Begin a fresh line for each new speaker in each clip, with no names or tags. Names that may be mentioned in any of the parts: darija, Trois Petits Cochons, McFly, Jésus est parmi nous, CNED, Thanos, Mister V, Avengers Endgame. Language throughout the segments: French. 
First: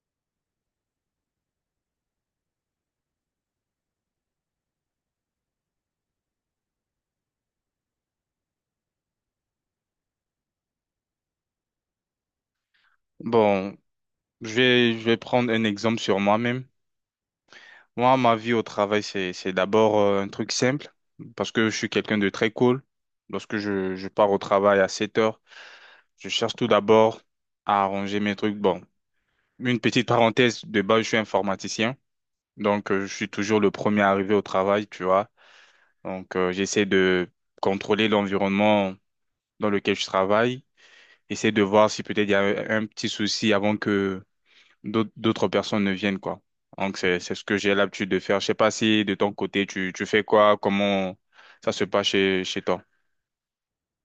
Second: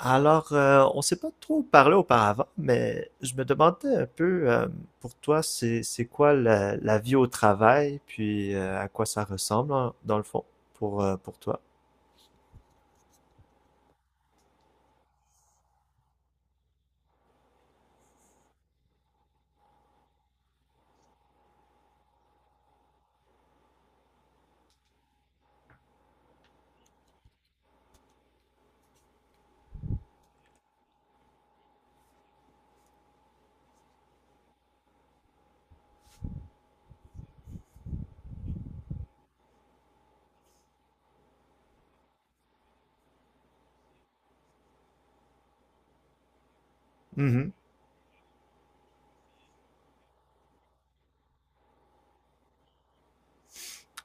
Alors, on s'est pas trop parlé auparavant, mais je me demandais un peu, pour toi, c'est quoi la vie au travail, puis à quoi ça ressemble, hein, dans le fond pour toi.
Bon, je vais prendre un exemple sur moi-même. Moi, ma vie au travail, c'est d'abord un truc simple, parce que je suis quelqu'un de très cool. Lorsque je pars au travail à 7 heures, je cherche tout d'abord à arranger mes trucs. Bon, une petite parenthèse, de base, je suis informaticien, donc je suis toujours le premier arrivé au travail, tu vois. Donc, j'essaie de contrôler l'environnement dans lequel je travaille, essayer de voir si peut-être il y a un petit souci avant que d'autres personnes ne viennent, quoi. Donc, c'est ce
Mhm.
que j'ai l'habitude de faire. Je sais pas si de ton côté, tu fais quoi, comment ça se passe chez toi.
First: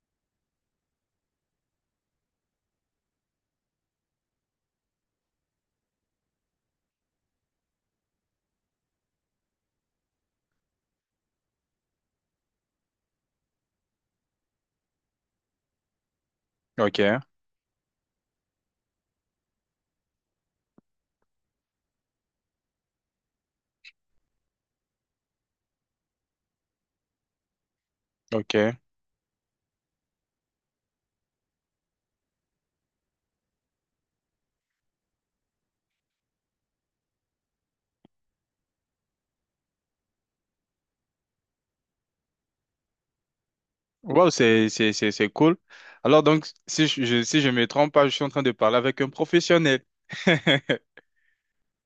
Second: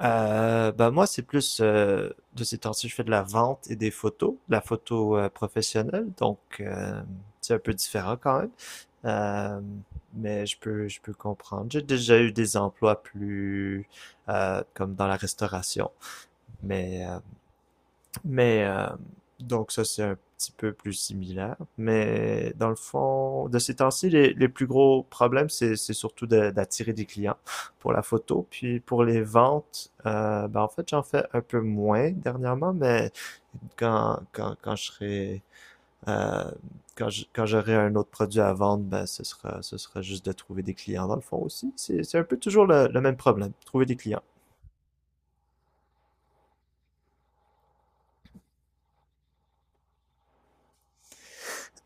Ben moi, c'est plus de ces temps-ci, je fais de la vente et des photos, de la photo professionnelle, donc c'est un peu différent quand même. Euh, mais je peux comprendre. J'ai déjà eu des emplois plus comme dans la restauration.
Ok,
Mais euh, Mais donc ça, c'est un petit peu plus similaire. Mais dans le fond, de ces temps-ci, les plus gros problèmes, c'est surtout d'attirer des clients pour la photo.
ok.
Puis pour les ventes, ben en fait, j'en fais un peu moins dernièrement, mais quand je serai... euh, quand j'aurai un autre produit à vendre, ben ce sera juste de trouver des clients dans le fond aussi. C'est un peu toujours le même problème, trouver des clients.
Wow, c'est cool. Alors, donc, si si je me trompe pas, je suis en train de parler avec un professionnel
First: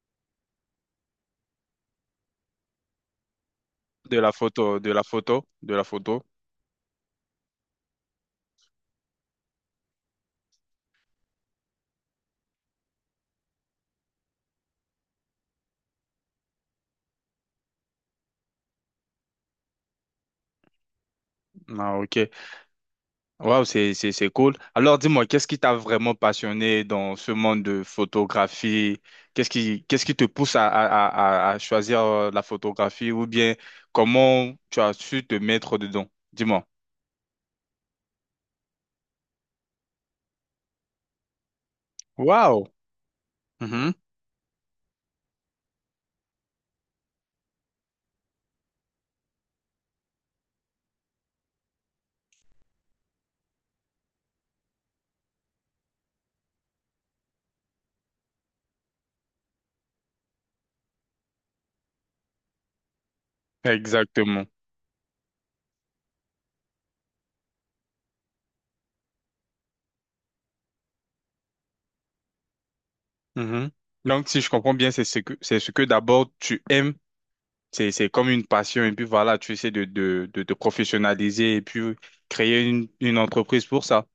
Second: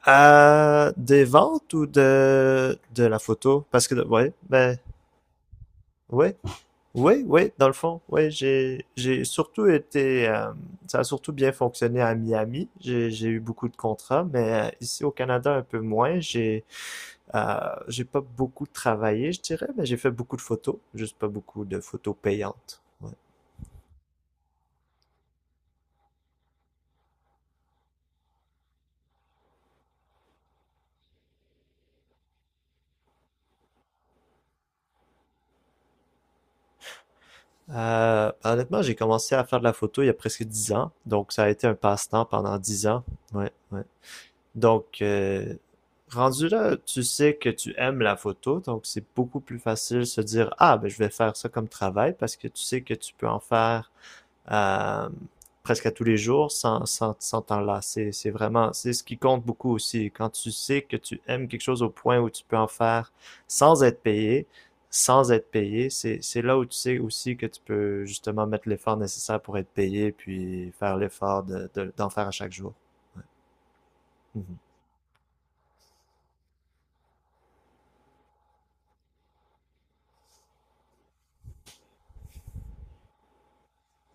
Des ventes ou de la photo? Parce que,
de
ouais,
la
ben,
photo, de la photo, de la photo.
ouais, oui, oui, dans le fond, oui, j'ai surtout été, ça a surtout bien fonctionné à Miami. J'ai eu beaucoup de contrats, mais ici au Canada un peu moins. J'ai pas beaucoup travaillé, je dirais, mais j'ai fait beaucoup de photos, juste pas beaucoup de
Ah,
photos
ok.
payantes. Ouais.
Wow, c'est cool. Alors dis-moi, qu'est-ce qui t'a vraiment passionné dans ce monde de photographie? Qu'est-ce qui te pousse à choisir la photographie ou bien comment tu as su te mettre dedans? Dis-moi.
Ben, honnêtement, j'ai commencé à faire de la photo il y a presque 10 ans, donc ça a été un passe-temps pendant
Wow.
10 ans. Ouais, ouais.
Mhm.
Donc, rendu là, tu sais que tu aimes la photo, donc c'est beaucoup plus facile de se dire, ah, ben, je vais faire ça comme travail parce que tu sais que tu peux en faire euh, presque à tous les jours sans t'enlacer. C'est vraiment, c'est ce qui compte beaucoup aussi. Quand tu sais que tu aimes quelque chose au point où tu peux en faire sans être payé,
Exactement.
sans être payé, c'est là où tu sais aussi que tu peux justement mettre l'effort nécessaire pour être payé, puis faire l'effort de, d'en faire à chaque jour.
Mhm. Donc si je
Mhm.
comprends bien, c'est ce que d'abord tu aimes. C'est comme une passion et puis voilà, tu essaies de te professionnaliser et puis créer une entreprise pour ça.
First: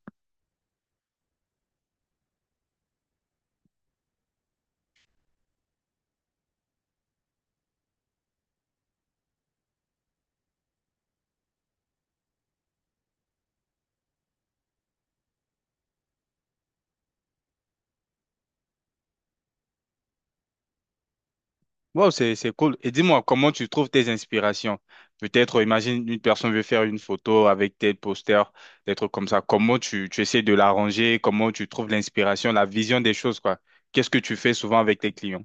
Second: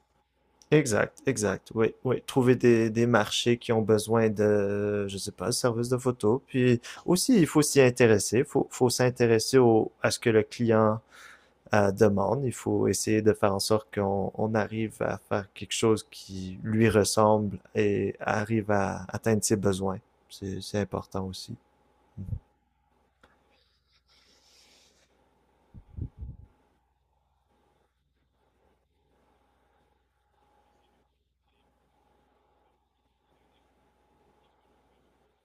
Exact, exact. Oui, oui. Trouver des marchés qui ont besoin de, je sais pas, services de photo. Puis aussi, il faut s'y intéresser. Il faut s'intéresser au, à ce que le client demande. Il faut essayer de faire en sorte qu'on on arrive à faire quelque chose qui lui ressemble et arrive à atteindre ses besoins. C'est important aussi.
Wow, c'est cool. Et dis-moi, comment tu trouves tes inspirations? Peut-être, imagine, une personne veut faire une photo avec tel poster, des trucs comme ça. Comment tu essaies de l'arranger? Comment tu trouves l'inspiration, la vision des choses, quoi? Qu'est-ce que tu fais souvent avec tes clients?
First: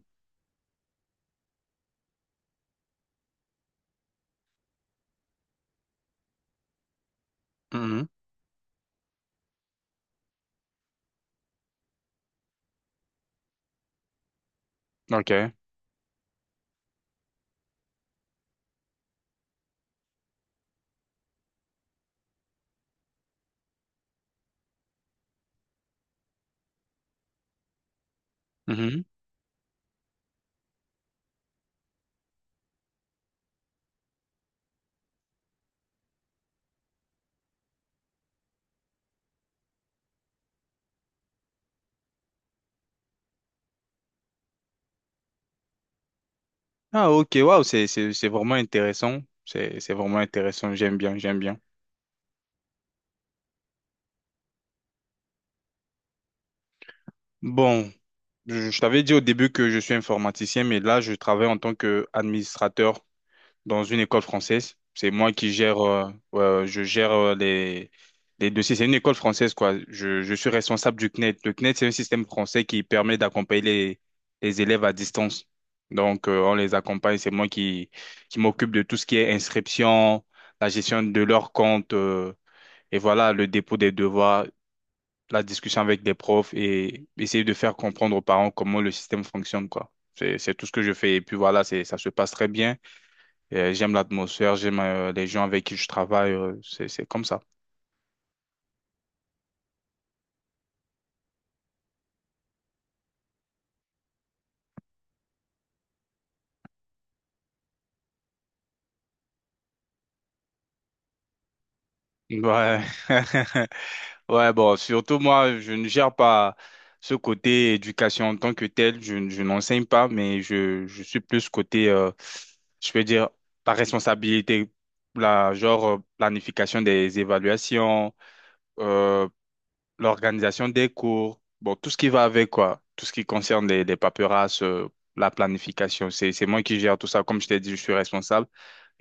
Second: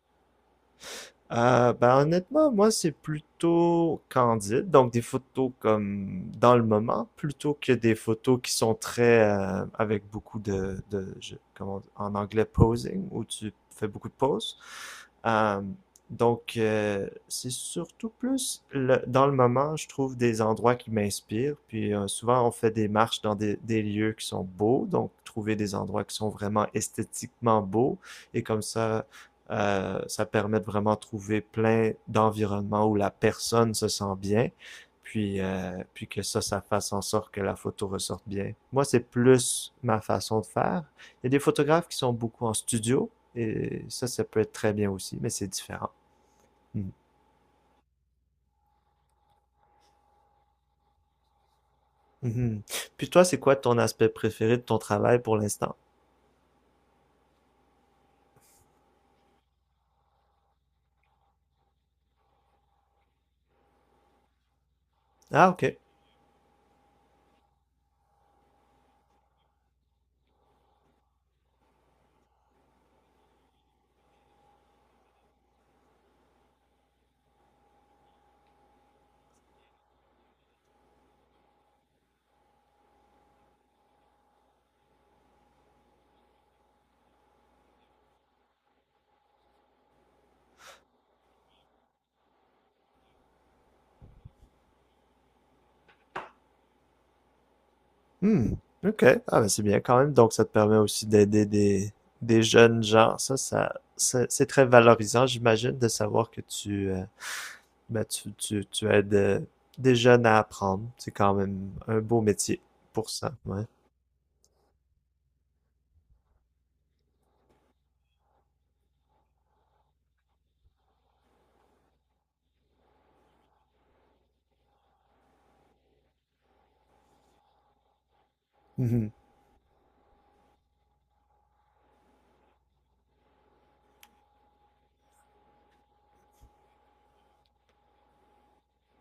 Ben honnêtement, moi c'est plutôt candide, donc des photos comme dans le moment, plutôt que des
Mhm.
photos qui sont très avec beaucoup de comment en anglais posing, où tu fais beaucoup de poses.
OK.
Euh, donc, c'est surtout plus dans le moment, je trouve des endroits qui m'inspirent, puis souvent on fait des marches dans des lieux qui sont beaux, donc trouver des endroits qui sont vraiment esthétiquement beaux, et comme
Mhm.
ça ça permet de vraiment trouver plein d'environnements où la personne se sent bien, puis que ça fasse en sorte que la photo ressorte bien. Moi, c'est plus ma façon de faire. Il y a des photographes qui sont beaucoup en studio, et ça peut être très bien aussi, mais c'est différent. Mhm.
Ah, OK. Wow, c'est vraiment intéressant. C'est vraiment intéressant. J'aime bien, j'aime bien.
Mhm. Puis toi, c'est quoi ton aspect préféré de ton travail pour l'instant?
Bon, je t'avais dit au début que je suis informaticien, mais là, je travaille en tant qu'administrateur dans une école française. C'est moi
Ah,
qui
ok.
gère, je gère les dossiers. C'est une école française, quoi. Je suis responsable du CNED. Le CNED, c'est un système français qui permet d'accompagner les élèves à distance. Donc, on les accompagne. C'est moi qui m'occupe de tout ce qui est inscription, la gestion de leur compte, et voilà, le dépôt des devoirs, la discussion avec les profs et essayer de faire comprendre aux parents comment le système fonctionne, quoi. C'est tout ce que je fais. Et puis voilà, ça se passe très bien. J'aime l'atmosphère, j'aime les gens avec qui je travaille, c'est comme ça.
Hmm. OK. Ah, ben c'est bien quand même. Donc, ça te permet aussi d'aider des jeunes gens. Ça, c'est très valorisant, j'imagine, de savoir que tu, tu aides des jeunes à apprendre. C'est quand même un beau métier
Ouais.
pour ça. Ouais.
Ouais, bon, surtout moi, je ne gère pas ce côté éducation en tant que tel, je n'enseigne pas, mais je suis plus côté, je peux dire, la responsabilité, la, genre planification des évaluations,
Mhm,
euh, l'organisation des cours, bon, tout ce qui va avec quoi, tout ce qui concerne les paperasses, la planification, c'est moi qui gère tout ça. Comme je t'ai dit, je suis responsable.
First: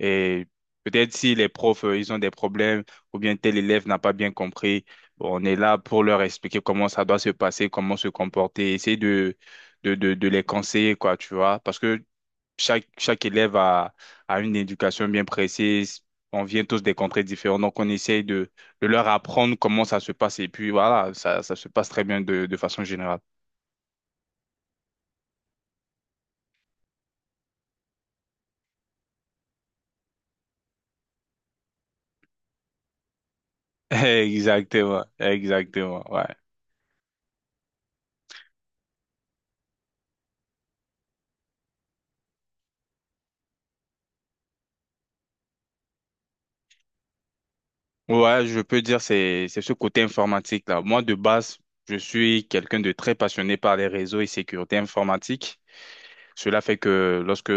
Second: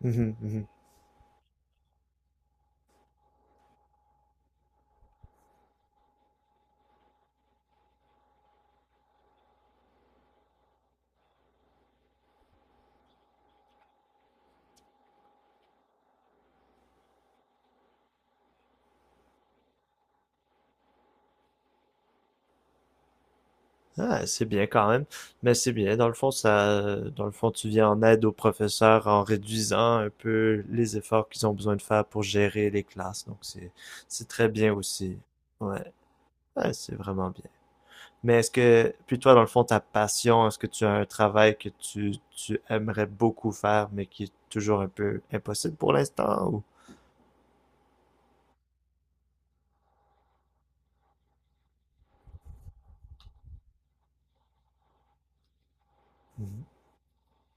mhm, mhm.
peut-être si les profs, ils ont des problèmes ou bien tel élève n'a pas bien compris, on est là pour leur expliquer comment ça doit se passer, comment se comporter, essayer de les conseiller, quoi, tu vois. Parce que chaque élève a une éducation bien précise. On vient tous des contrées différentes, donc on essaye de leur apprendre comment ça se passe. Et puis voilà, ça se passe très bien de façon générale.
Ah, c'est bien quand même. Mais c'est bien. Dans le fond, ça, dans le fond, tu viens en aide aux professeurs en réduisant un peu les efforts qu'ils ont besoin de faire pour gérer les classes. Donc, c'est très bien
Exactement,
aussi. Ouais.
exactement, ouais.
Ouais, c'est vraiment bien. Mais est-ce que, puis toi, dans le fond, ta passion, est-ce que tu as un travail que tu aimerais beaucoup faire, mais qui est toujours un peu impossible pour l'instant, ou?
Ouais, je peux dire c'est ce côté informatique là. Moi de base, je suis quelqu'un de très passionné par les réseaux et sécurité informatique. Cela fait que lorsque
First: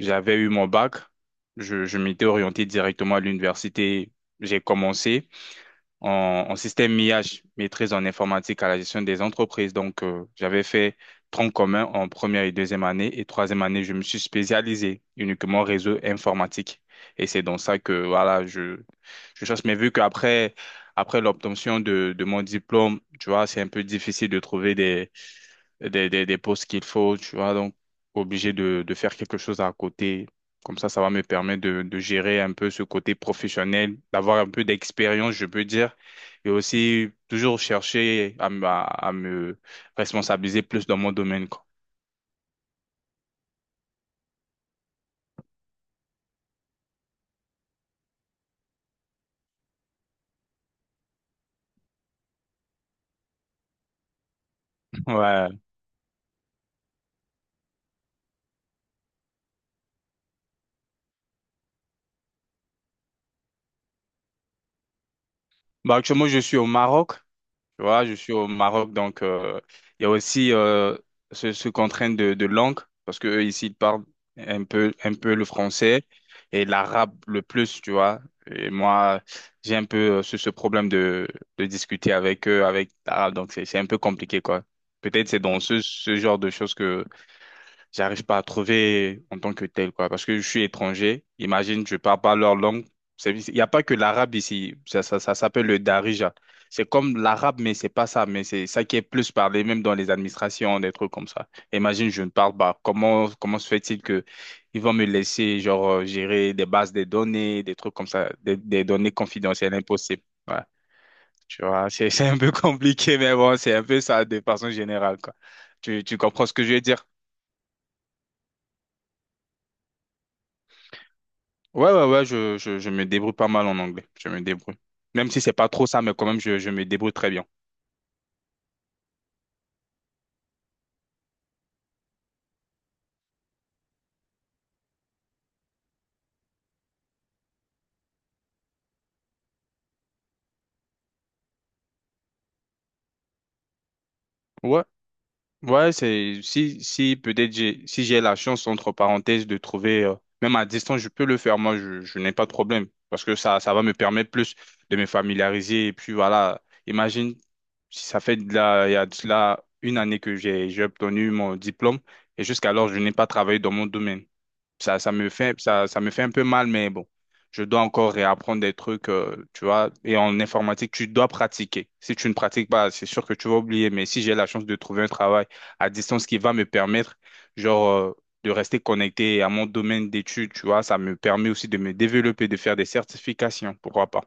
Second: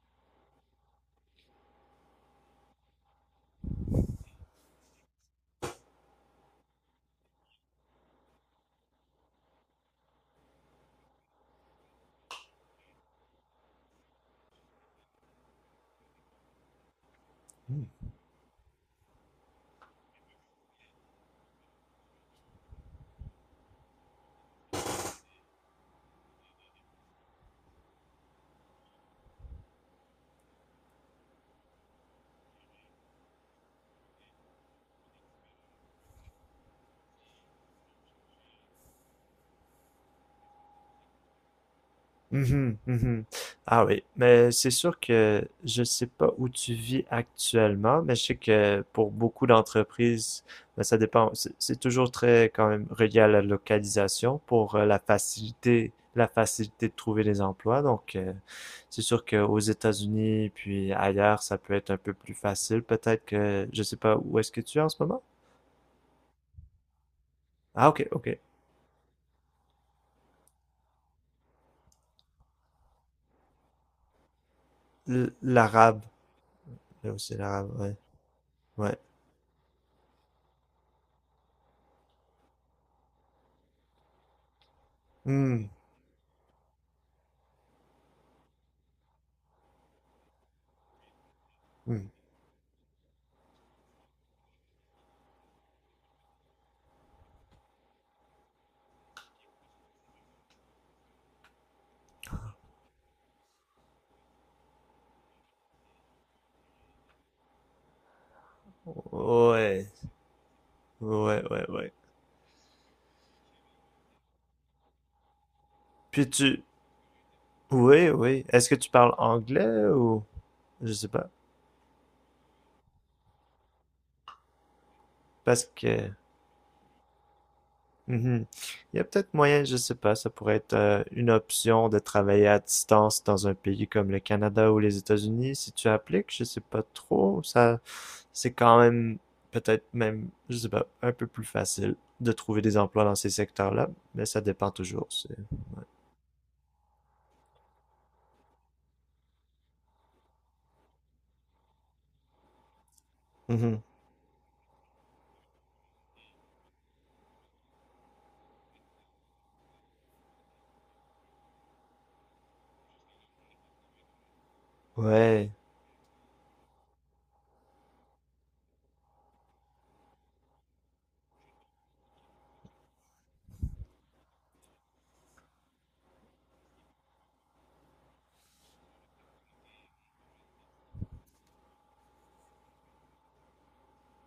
j'avais eu mon bac, je m'étais orienté directement à l'université. J'ai commencé en système IH, maîtrise en informatique à la gestion des entreprises. Donc, j'avais fait tronc commun en première et deuxième année. Et troisième année, je me suis spécialisé uniquement réseau informatique. Et c'est dans ça
Mhm.
que, voilà, je cherche. Mais vu qu'après, l'obtention de mon diplôme, tu vois, c'est un peu difficile de trouver des postes qu'il faut, tu vois, donc obligé de faire quelque chose à côté. Comme ça va me permettre de gérer un peu ce côté professionnel, d'avoir un peu d'expérience, je peux dire, et aussi toujours chercher à me responsabiliser plus dans mon domaine, quoi.
Mhm, mhm. Ah oui, mais c'est sûr que je sais pas où tu vis actuellement, mais je sais que pour beaucoup d'entreprises, ben, ça dépend. C'est toujours très quand même relié à la localisation pour
Ouais.
la facilité de trouver des emplois. Donc, c'est sûr qu'aux États-Unis puis ailleurs, ça peut être un peu plus facile. Peut-être que je sais pas où est-ce que tu es en ce moment.
Bah, actuellement, je suis au Maroc. Tu
Ah ok,
vois, je
ok.
suis au Maroc, donc il y a aussi ce contrainte de langue, parce que eux, ici, ils parlent un peu le
L'arabe,
français et
là
l'arabe
aussi
le
l'arabe,
plus, tu
ouais,
vois. Et
ouais.
moi, j'ai un peu ce problème de discuter avec eux, avec l'arabe, donc c'est un peu compliqué, quoi. Peut-être c'est dans
Hmm,
ce genre de choses que j'arrive pas à trouver en tant que tel, quoi. Parce que je suis étranger. Imagine, je
hmm.
parle pas leur langue. Il n'y a pas que l'arabe ici. Ça s'appelle le darija. C'est comme l'arabe, mais c'est pas ça. Mais c'est ça qui est plus parlé, même dans les administrations, des trucs comme ça. Imagine, je ne parle pas. Comment se fait-il que ils vont me laisser, genre, gérer des bases de données, des trucs comme ça, des données confidentielles
Ouais.
impossibles. Ouais.
Ouais,
Tu
ouais,
vois,
ouais.
c'est, c'est un peu compliqué, mais bon, c'est un peu ça de façon générale, quoi. Tu
Puis
comprends ce
tu...
que je veux dire?
Oui, oui. Est-ce que tu parles anglais ou... Je sais pas.
Ouais, ouais, ouais, je me débrouille pas mal en anglais. Je me débrouille. Même si c'est
Parce
pas trop ça,
que...
mais quand même, je me débrouille très bien.
Mhm. Il y a peut-être moyen, je sais pas, ça pourrait être une option de travailler à distance dans un pays comme le Canada ou les États-Unis. Si tu appliques, je sais pas trop. Ça, c'est quand même peut-être même, je sais pas, un peu plus facile de trouver des emplois dans ces secteurs-là, mais ça dépend
Ouais,
toujours.
ouais, c'est si peut-être j'ai si j'ai la chance entre parenthèses de trouver même à distance je peux le faire, moi je n'ai pas de problème parce que ça
Mhm.
va me permettre plus de me familiariser et puis voilà, imagine, si ça fait de la il y a de cela une année que j'ai obtenu mon diplôme et jusqu'alors je n'ai pas travaillé dans mon domaine, ça, ça me
Ouais.
fait, ça, ça me fait un peu mal, mais bon, je dois encore réapprendre des trucs, tu vois. Et en informatique, tu dois pratiquer. Si tu ne pratiques pas, c'est sûr que tu vas oublier. Mais si j'ai la chance de trouver un travail à distance qui va me permettre, genre, de rester connecté à mon domaine d'études, tu vois, ça me permet aussi de me développer, de faire des certifications, pourquoi pas.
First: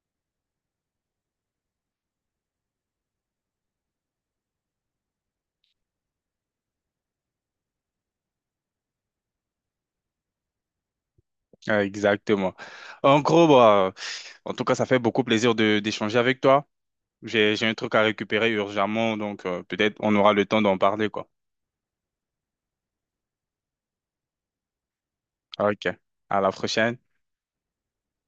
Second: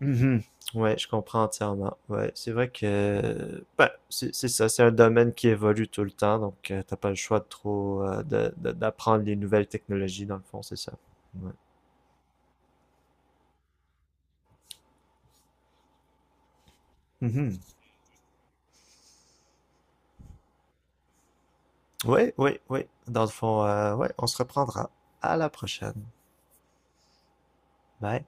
Mhm. Ouais, je comprends entièrement. Ouais, c'est vrai que ben, c'est ça, c'est un domaine qui évolue tout le temps, donc t'as pas le choix de trop d'apprendre les nouvelles technologies dans le fond, c'est ça. Ouais.
Ah, exactement. En gros, bah, en tout cas, ça fait beaucoup plaisir de d'échanger avec toi. J'ai,
Mhm.
j'ai un truc à récupérer urgemment, donc peut-être on aura le temps d'en parler, quoi.
Oui. Ouais, ouais. Dans le fond, ouais, on se reprendra. À la
Ok.
prochaine.
À la prochaine.
Bye.